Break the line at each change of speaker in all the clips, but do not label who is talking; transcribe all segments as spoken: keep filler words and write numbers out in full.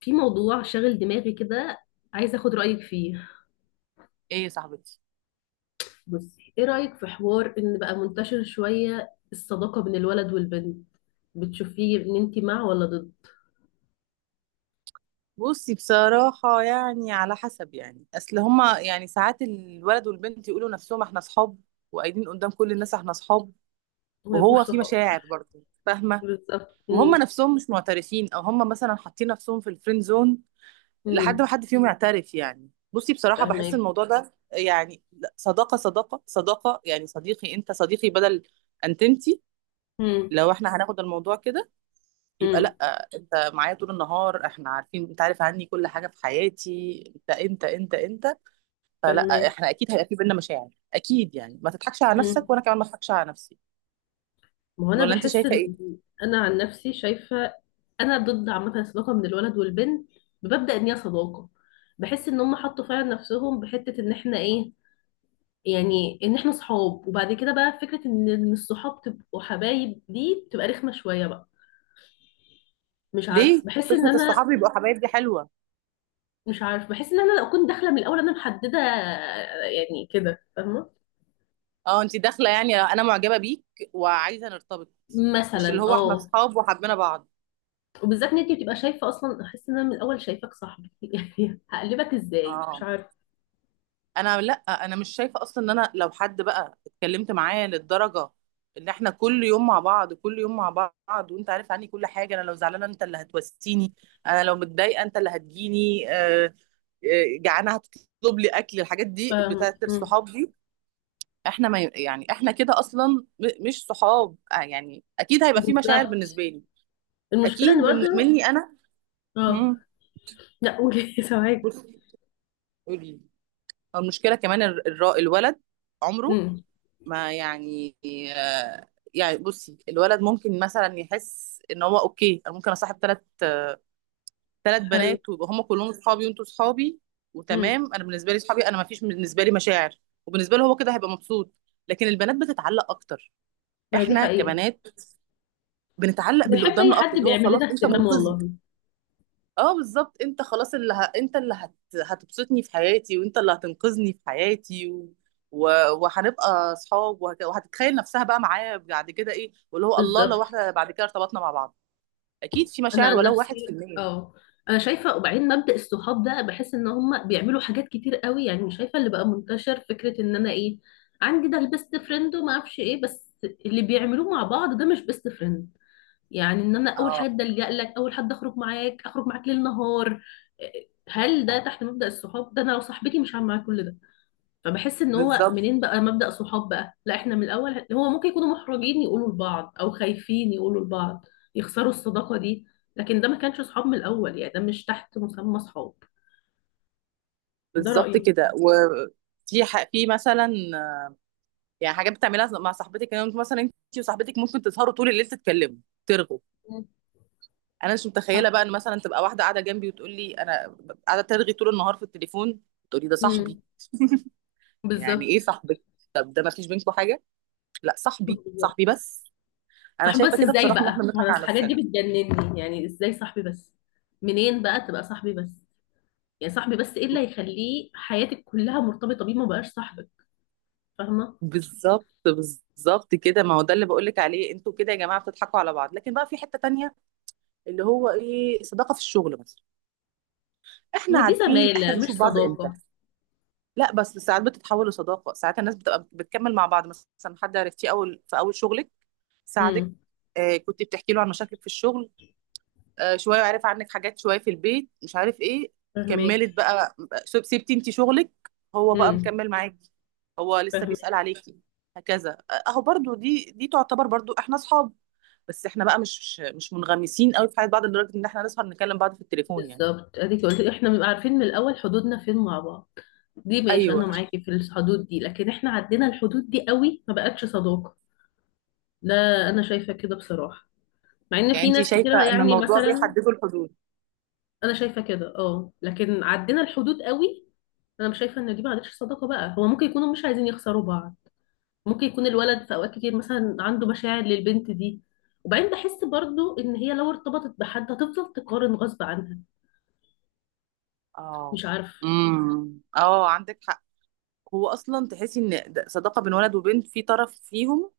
في موضوع شاغل دماغي كده، عايزة اخد رأيك فيه.
ايه يا صاحبتي؟
بصي، ايه رأيك في حوار ان بقى منتشر شوية الصداقة بين الولد والبنت؟ بتشوفيه ان انتي مع ولا ضد؟
بصي، بصراحة يعني على حسب، يعني أصل هما يعني ساعات الولد والبنت يقولوا نفسهم احنا صحاب، وقايلين قدام كل الناس احنا صحاب،
وما يبقوش
وهو في
صحاب.
مشاعر برضه، فاهمة؟
بالظبط.
وهما
امم.
نفسهم مش معترفين، أو هما مثلا حاطين نفسهم في الفريند زون لحد ما
امم.
حد فيهم يعترف. يعني بصي بصراحة بحس
فاهماكي.
الموضوع ده يعني لا، صداقة صداقة صداقة، يعني صديقي، أنت صديقي، بدل أنت أنتي.
امم.
لو احنا هناخد الموضوع كده يبقى
امم.
لا، انت معايا طول النهار، احنا عارفين، انت عارف عني كل حاجه في حياتي، انت انت انت انت. فلا،
فاهماكي.
احنا اكيد هيبقى في بينا مشاعر، اكيد، يعني ما تضحكش على
امم.
نفسك وانا كمان ما اضحكش على نفسي.
ما هو انا
ولا انت
بحس
شايفه ايه؟
ان. انا عن نفسي شايفة. انا ضد عامة الصداقة من الولد والبنت، بمبدأ ان هي صداقة. بحس ان هم حطوا فعلا نفسهم بحتة ان احنا ايه، يعني ان احنا صحاب. وبعد كده بقى فكرة ان إن الصحاب تبقوا حبايب دي بتبقى رخمة شوية بقى. مش عارف،
ليه
بحس ان
فكره
انا.
الصحاب يبقوا حبايب دي حلوه؟
مش عارف، بحس ان انا لو كنت داخلة من الاول انا محددة، يعني كده، فاهمة؟
اه، انت داخله يعني انا معجبه بيك وعايزه نرتبط، مش اللي
مثلا،
هو احنا
اه.
اصحاب وحبينا بعض.
وبالذات ان انت بتبقى شايفة اصلا، احس ان انا من الاول شايفاك صاحبي، يعني هقلبك ازاي؟ مش
اه،
عارف.
انا، لا، انا مش شايفه اصلا ان انا لو حد بقى اتكلمت معاه للدرجه ان احنا كل يوم مع بعض كل يوم مع بعض، وانت عارف عني كل حاجه، انا لو زعلانه انت اللي هتوسيني، انا لو متضايقه انت اللي هتجيني، آه، آه، جعانه هتطلب لي اكل، الحاجات دي
فاهم.
بتاعت
مم.
الصحاب دي. احنا ما ي- يعني احنا كده اصلا م- مش صحاب، آه، يعني اكيد هيبقى في مشاعر
بالظبط.
بالنسبه لي،
المشكلة ان
اكيد بن...
برضه.
مني انا.
اه.
مم.
لا، قولي. سامعاكي.
بصي، قولي. المشكله كمان الر- الر- الولد عمره
امم.
ما يعني، آه، يعني بصي، الولد ممكن مثلا يحس ان هو اوكي، انا ممكن اصاحب ثلاث ثلاث
حلو.
بنات، ويبقى هم كلهم صحابي وانتوا صحابي
امم.
وتمام، انا بالنسبه لي صحابي، انا ما فيش بالنسبه لي مشاعر، وبالنسبه له هو كده هيبقى مبسوط. لكن البنات بتتعلق اكتر،
ما هي دي
احنا
حقيقة.
كبنات بنتعلق باللي
بنحب اي
قدامنا اكتر،
حد
اللي هو
بيعمل
خلاص
لنا
انت
اهتمام،
منقذني.
والله.
اه بالظبط، انت خلاص اللي ه... انت اللي هت... هتبسطني في حياتي، وانت اللي هتنقذني في حياتي، و... و... وهنبقى اصحاب، وهك... وهتتخيل نفسها بقى معايا بعد كده ايه، واللي هو الله لو
بالظبط.
احنا بعد كده ارتبطنا مع بعض، اكيد في
انا
مشاعر،
عن
ولو واحد في
نفسي،
المية.
اه. انا شايفه، وبعدين مبدأ الصحاب ده بحس ان هم بيعملوا حاجات كتير قوي، يعني شايفه اللي بقى منتشر فكره ان انا ايه. عندي ده البيست فريند وما اعرفش ايه، بس اللي بيعملوه مع بعض ده مش بيست فريند. يعني ان انا اول
اه
حد الجأ لك، اول حد اخرج معاك، اخرج معاك ليل نهار. آه، هل ده تحت مبدأ الصحاب ده؟ انا لو صاحبتي مش هعمل معاك كل ده. فبحس ان هو
بالظبط،
منين بقى مبدأ صحاب بقى، لا احنا من الاول، هو ممكن يكونوا محرجين يقولوا لبعض، او خايفين يقولوا لبعض يخسروا الصداقة دي. لكن ده ما كانش صحاب من الاول، يعني ده مش تحت مسمى صحاب. ده
بالظبط
رأيي.
كده. وفي ح... في مثلا، يعني حاجات بتعملها مع صاحبتك، يعني مثلا انت وصاحبتك ممكن تسهروا طول الليل، تتكلموا، ترغوا.
مم.
انا مش متخيله
صح.
بقى ان مثلا تبقى واحده قاعده جنبي وتقول لي انا قاعده ترغي طول النهار في التليفون، تقولي ده صاحبي.
امم.
يعني ايه
بالظبط،
صاحبك؟ طب ده ما فيش بينكم حاجه؟ لا، صاحبي
بالظبط.
صاحبي بس. انا
صح،
شايفه
بس
كده
ازاي
بصراحه ان احنا
بقى؟ ما انا
بنضحك على
الحاجات دي
نفسنا.
بتجنني، يعني ازاي صاحبي بس؟ منين بقى تبقى صاحبي بس؟ يعني صاحبي بس، ايه اللي هيخليه حياتك كلها مرتبطة بيه؟ ما بقاش صاحبك، فاهمة؟
بالظبط بالظبط كده، ما هو ده اللي بقول لك عليه، انتوا كده يا جماعه بتضحكوا على بعض، لكن بقى في حته تانية اللي هو ايه، صداقه في الشغل مثلا،
ما
احنا
هي دي
عارفين احنا
زمالة مش
بنشوف بعض امتى.
صداقة.
لا، بس ساعات بتتحول لصداقه، ساعات الناس بتبقى بتكمل مع بعض، مثلا حد عرفتيه اول في اول شغلك، ساعدك،
امم.
آه كنت بتحكي له عن مشاكلك في الشغل، آه، شويه عارف عنك حاجات، شويه في البيت، مش عارف ايه،
فاهمك.
كملت بقى، سب- سبتي انت شغلك، هو بقى
امم.
مكمل معاكي، هو لسه
فاهمين.
بيسأل عليكي. هكذا، آه، اهو برضو، دي دي تعتبر برضو احنا اصحاب، بس احنا بقى مش مش منغمسين قوي في حياه بعض لدرجه ان احنا نسهر نكلم بعض في التليفون يعني.
بالظبط، اديك قلت احنا بنبقى عارفين من الاول حدودنا فين مع بعض. دي ماشي، انا
ايوه،
معاكي في الحدود دي، لكن احنا عدينا الحدود دي قوي، ما بقتش صداقة. ده. انا شايفة كده بصراحة. مع ان
يعني
في
انت
ناس
شايفه
كتير،
ان
يعني
الموضوع
مثلا.
بيحددوا الحدود؟
انا شايفة كده، اه، لكن عدينا الحدود قوي. انا مش شايفة ان دي ما عادتش صداقة بقى، هو ممكن يكونوا مش عايزين يخسروا بعض. ممكن يكون الولد في اوقات كتير مثلا عنده مشاعر للبنت دي. وبعدين بحس برضو ان هي لو ارتبطت بحد هتفضل تقارن غصب عنها.
اه،
مش عارفة.
امم اه، عندك حق. هو اصلا تحسي ان ده صداقه بين ولد وبنت في طرف فيهم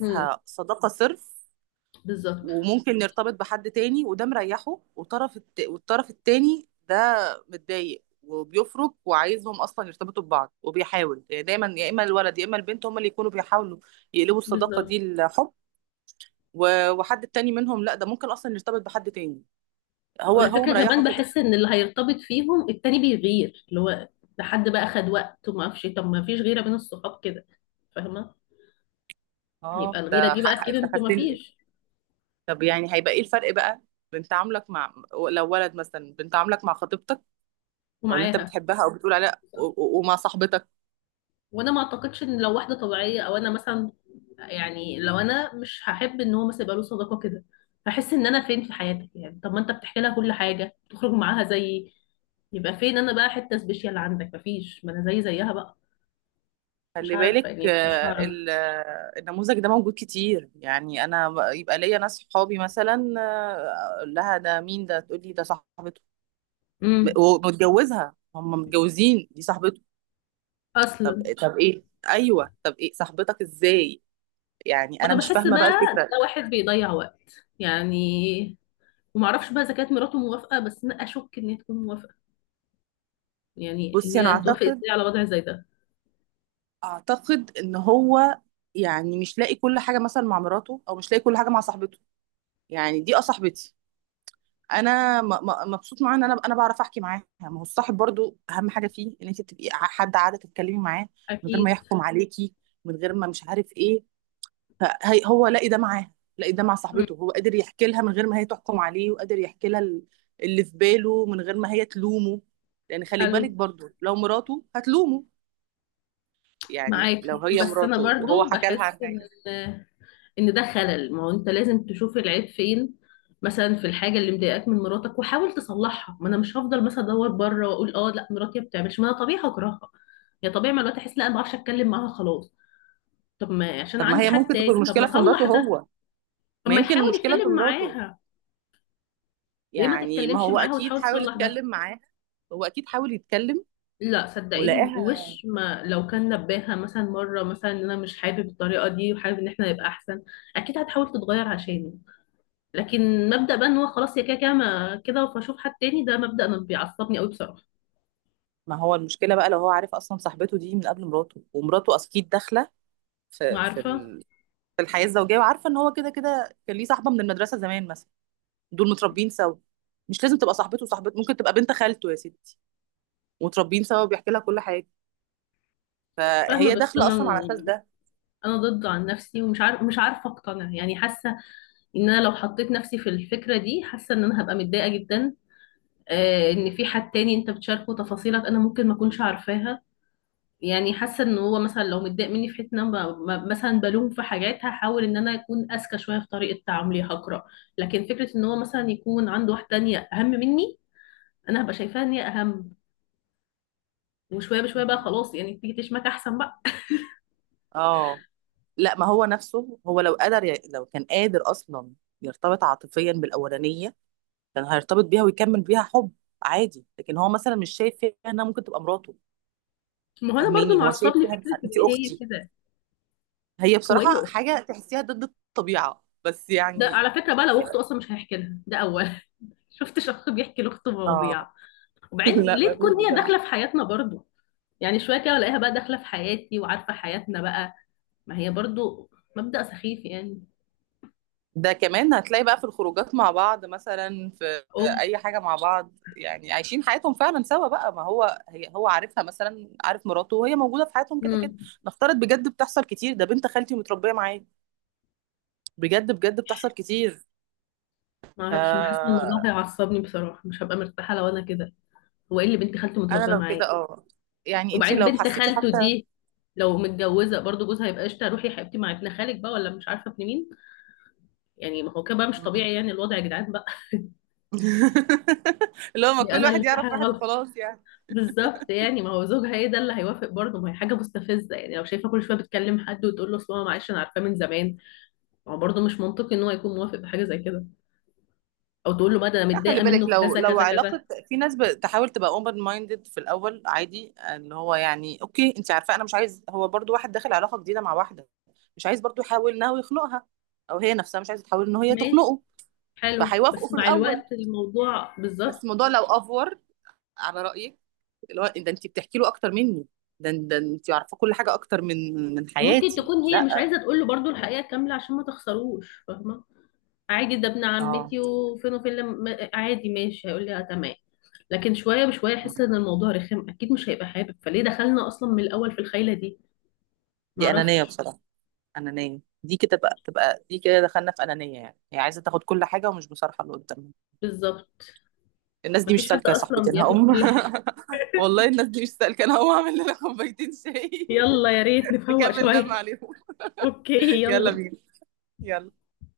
امم.
صداقه صرف،
بالظبط.
وممكن نرتبط بحد تاني وده مريحه، والطرف الت... والطرف التاني ده متضايق وبيفرق، وعايزهم اصلا يرتبطوا ببعض، وبيحاول، يعني دايما يا اما الولد يا اما البنت هما اللي يكونوا بيحاولوا يقلبوا الصداقه
بالظبط.
دي لحب، و- وحد التاني منهم لا، ده ممكن اصلا يرتبط بحد تاني، هو هو
والفكرة
مريحه
كمان
كده.
بحس ان اللي هيرتبط فيهم التاني بيغير، اللي هو ده حد بقى خد وقت وما اعرفش إيه. طب ما فيش غيرة بين الصحاب كده؟ فاهمة؟ يبقى
اه،
الغيرة
ده
دي
ح-
بقى
ح-
اكيد
انت
انتوا ما
خدتني.
فيش.
طب يعني هيبقى ايه الفرق بقى، بين تعاملك مع، لو ولد مثلا، بين تعاملك مع خطيبتك او اللي انت
ومعاها.
بتحبها او بتقول عليها، و-
بالظبط.
و- ومع صاحبتك.
وانا ما اعتقدش ان لو واحدة طبيعية، او انا مثلا، يعني لو انا مش هحب ان هو مثلا يبقى له صداقة كده، هحس ان انا فين في حياتك؟ يعني طب ما انت بتحكي لها كل حاجة، بتخرج معاها زي، يبقى فين انا بقى حتة سبيشال عندك؟ مفيش، ما انا زي زيها بقى. مش
خلي
عارفة،
بالك،
يعني مش
آه،
هعرف.
ال- آه، النموذج ده موجود كتير، يعني انا ب- يبقى ليا ناس صحابي مثلا، آه، اقول لها ده مين، ده تقول لي ده صاحبته،
امم.
ومتجوزها، هم متجوزين، دي صاحبته. طب،
اصلا.
طب ايه، ايوه، طب ايه صاحبتك ازاي، يعني
ما
انا
انا
مش
بحس
فاهمه بقى
بقى
الفكره.
ده واحد بيضيع وقت، يعني. وما اعرفش بقى اذا كانت مراته موافقه، بس انا اشك ان هي تكون موافقه. يعني ان
بصي، انا
هي هتوافق
اعتقد
ازاي على وضع زي ده؟
اعتقد ان هو يعني مش لاقي كل حاجه مثلا مع مراته، او مش لاقي كل حاجه مع صاحبته، يعني دي، اه، صاحبتي، انا م- م- مبسوط معاها، ان انا انا بعرف احكي معاها. ما هو الصاحب برضو اهم حاجه فيه ان انت تبقي ع- حد قاعده تتكلمي معاه من غير ما
اكيد.
يحكم عليكي، من غير ما مش عارف ايه. فهي هو لاقي ده معاها، لاقي ده مع
مم.
صاحبته، هو قادر يحكي لها من غير ما هي تحكم عليه، وقادر يحكي لها ال- اللي في باله من غير ما هي تلومه. لان خلي
حلو.
بالك برضو لو مراته هتلومه، يعني لو
معاكي،
هي
بس انا
مراته وهو
برضو
حكى لها عن
بحس ان
حاجه.
ان ده خلل، ما هو انت لازم تشوف العيب فين، مثلا في الحاجه اللي مضايقاك من مراتك وحاول تصلحها. ما انا مش هفضل مثلا ادور بره واقول اه لا مراتي ما بتعملش، ما انا طبيعي هكرهها، يا طبيعي مع الوقت احس لا ما بعرفش اتكلم معاها خلاص. طب ما عشان
طب ما
عندي
هي
حد
ممكن تكون
تاني، طب ما
المشكله في مراته،
اصلح ده.
هو
طب
ما
ما
يمكن
يحاول
المشكله في
يتكلم
مراته،
معاها، ليه ما
يعني ما
تتكلمش
هو
معاها
اكيد
وتحاول
حاول
تصلح ده؟
يتكلم معاه، هو اكيد حاول يتكلم
لا صدقيني
ولقاها.
وش، ما لو كان نباها مثلا مره، مثلا ان انا مش حابب الطريقه دي وحابب ان احنا نبقى احسن، اكيد هتحاول تتغير عشاني. لكن مبدا بقى ان هو خلاص يا كده كده، ما- كده فاشوف حد تاني، ده مبدا انا بيعصبني قوي بصراحه.
ما هو المشكله بقى لو هو عارف اصلا صاحبته دي من قبل مراته، ومراته اكيد داخله في في
وعارفه.
ال- في الحياه الزوجيه، وعارفه ان هو كده كده كان ليه صاحبه من المدرسه زمان مثلا، دول متربيين سوا. مش لازم تبقى صاحبته، وصاحبته ممكن تبقى بنت خالته يا ستي، ومتربيين سوا وبيحكي لها كل حاجه،
فاهمه،
فهي
بس
داخله
انا.
اصلا على اساس ده.
انا ضد عن نفسي، ومش عارف مش عارفه اقتنع، يعني حاسه ان انا لو حطيت نفسي في الفكره دي، حاسه ان انا هبقى متضايقه جدا. آه، ان في حد تاني انت بتشاركه تفاصيلك انا ممكن ما اكونش عارفاها. يعني حاسه ان هو مثلا لو متضايق مني في حته، ان انا ب- ب- مثلا بلوم في حاجات، هحاول ان انا اكون اذكى شويه في طريقه تعاملي، هقرا. لكن فكره ان هو مثلا يكون عنده واحده تانية اهم مني، انا هبقى شايفاها ان هي اهم، وشويه بشويه بقى
ما-
خلاص، يعني تيجي تشمك احسن بقى.
اه، لا، ما هو نفسه، هو لو قدر ي... لو كان قادر اصلا يرتبط عاطفيا بالاولانيه كان هيرتبط بيها ويكمل بيها حب عادي، لكن هو مثلا مش شايف فيها انها ممكن تبقى مراته.
ما هو انا برضو
فاهماني، هو شايف
معصبني
فيها
فكره
إنها-
ان
انت
هي
اختي،
كده.
هي
هو ايه اللي
بصراحة
أخت-
حاجة تحسيها ضد الطبيعة بس
ده
يعني.
على فكره بقى، لو اخته اصلا مش هيحكي لها ده اول. شفت شخص بيحكي لاخته
اه.
مواضيع؟ وبعدين
لا،
ليه
ما
تكون
فيش
هي
بصراحة.
داخله في حياتنا برضو؟ يعني شويه كده الاقيها بقى داخله في حياتي وعارفه حياتنا بقى. ما هي برضو مبدأ سخيف يعني.
ده كمان هتلاقي بقى في الخروجات مع بعض مثلا، في
او.
اي حاجة مع بعض، يعني عايشين حياتهم فعلا سوا بقى، ما هو هي هو عارفها، مثلا عارف مراته وهي موجودة في حياتهم كده كده.
امم.
نفترض، بجد بتحصل كتير، ده بنت خالتي متربية معايا، بجد بجد بتحصل كتير.
ما اعرفش، انا حاسه إن الموضوع
آه،
هيعصبني بصراحه، مش هبقى مرتاحه لو انا كده. هو ايه اللي بنت خالته
انا
متربيه
لو
معاه؟
كده، اه، يعني انتي
وبعدين
لو
بنت
حسيتي
خالته
حتى.
دي، لو متجوزه برضو، جوزها هيبقى قشطه؟ روحي يا حبيبتي مع ابن خالك بقى، ولا مش عارفه ابن مين. يعني ما هو كده بقى مش
مم.
طبيعي، يعني الوضع يا جدعان بقى.
اللي هو ما
دي
كل
انا اللي
واحد
في
يعرف
حاجه
واحد
غلط.
وخلاص يعني.
بالظبط، يعني ما هو زوجها ايه ده اللي هيوافق برضه؟ ما هي حاجه مستفزه يعني، لو شايفه كل شويه بتكلم حد وتقول له اصل هو معلش انا عارفاه من زمان. ما هو برضه مش منطقي ان هو يكون موافق بحاجه زي كده، او تقول له بقى ده انا
لا، خلي
متضايقه
بالك
منه في
لو
كذا
لو
كذا كذا.
علاقة، في ناس بتحاول تبقى اوبن مايندد في الاول عادي، اللي هو يعني اوكي، انت عارفة انا مش عايز، هو برضو واحد داخل علاقة جديدة مع واحدة، مش عايز برضو يحاول انه يخنقها، او هي نفسها مش عايزة تحاول ان هي
ماشي.
تخنقه،
حلو،
فهيوافقوا
بس
في
مع
الاول،
الوقت الموضوع
بس
بالظبط.
الموضوع لو افور على رأيك، اللي هو ده انت بتحكي له اكتر مني، ده ده انت عارفة كل حاجة اكتر من من
وممكن
حياتي،
تكون هي مش
لا،
عايزه تقول له برضو الحقيقه كامله عشان ما تخسروش، فاهمه؟ عادي ده ابن
اه.
عمتي وفين وفين، لما عادي ماشي هيقول لي اه تمام. لكن شويه بشويه يحس ان الموضوع رخم، اكيد مش هيبقى حابب، فليه دخلنا اصلا من الاول في الخيله دي؟
دي انانيه
معرفش.
بصراحه، انانيه دي كده بقى، تبقى دي كده دخلنا في انانيه، يعني هي عايزه تاخد كل حاجه ومش مصالحه اللي قدامها.
بالظبط.
الناس دي مش
مفيش حد
سالكه يا
اصلا
صاحبتي، انا
بياخد
هقوم.
كل حاجه.
والله الناس دي مش سالكه، انا هقوم اعمل لنا كوبايتين شاي.
يلا، يا ريت نفوق
نكمل لما
شويه.
عليهم.
اوكي.
يلا
يلا.
بينا. يلا.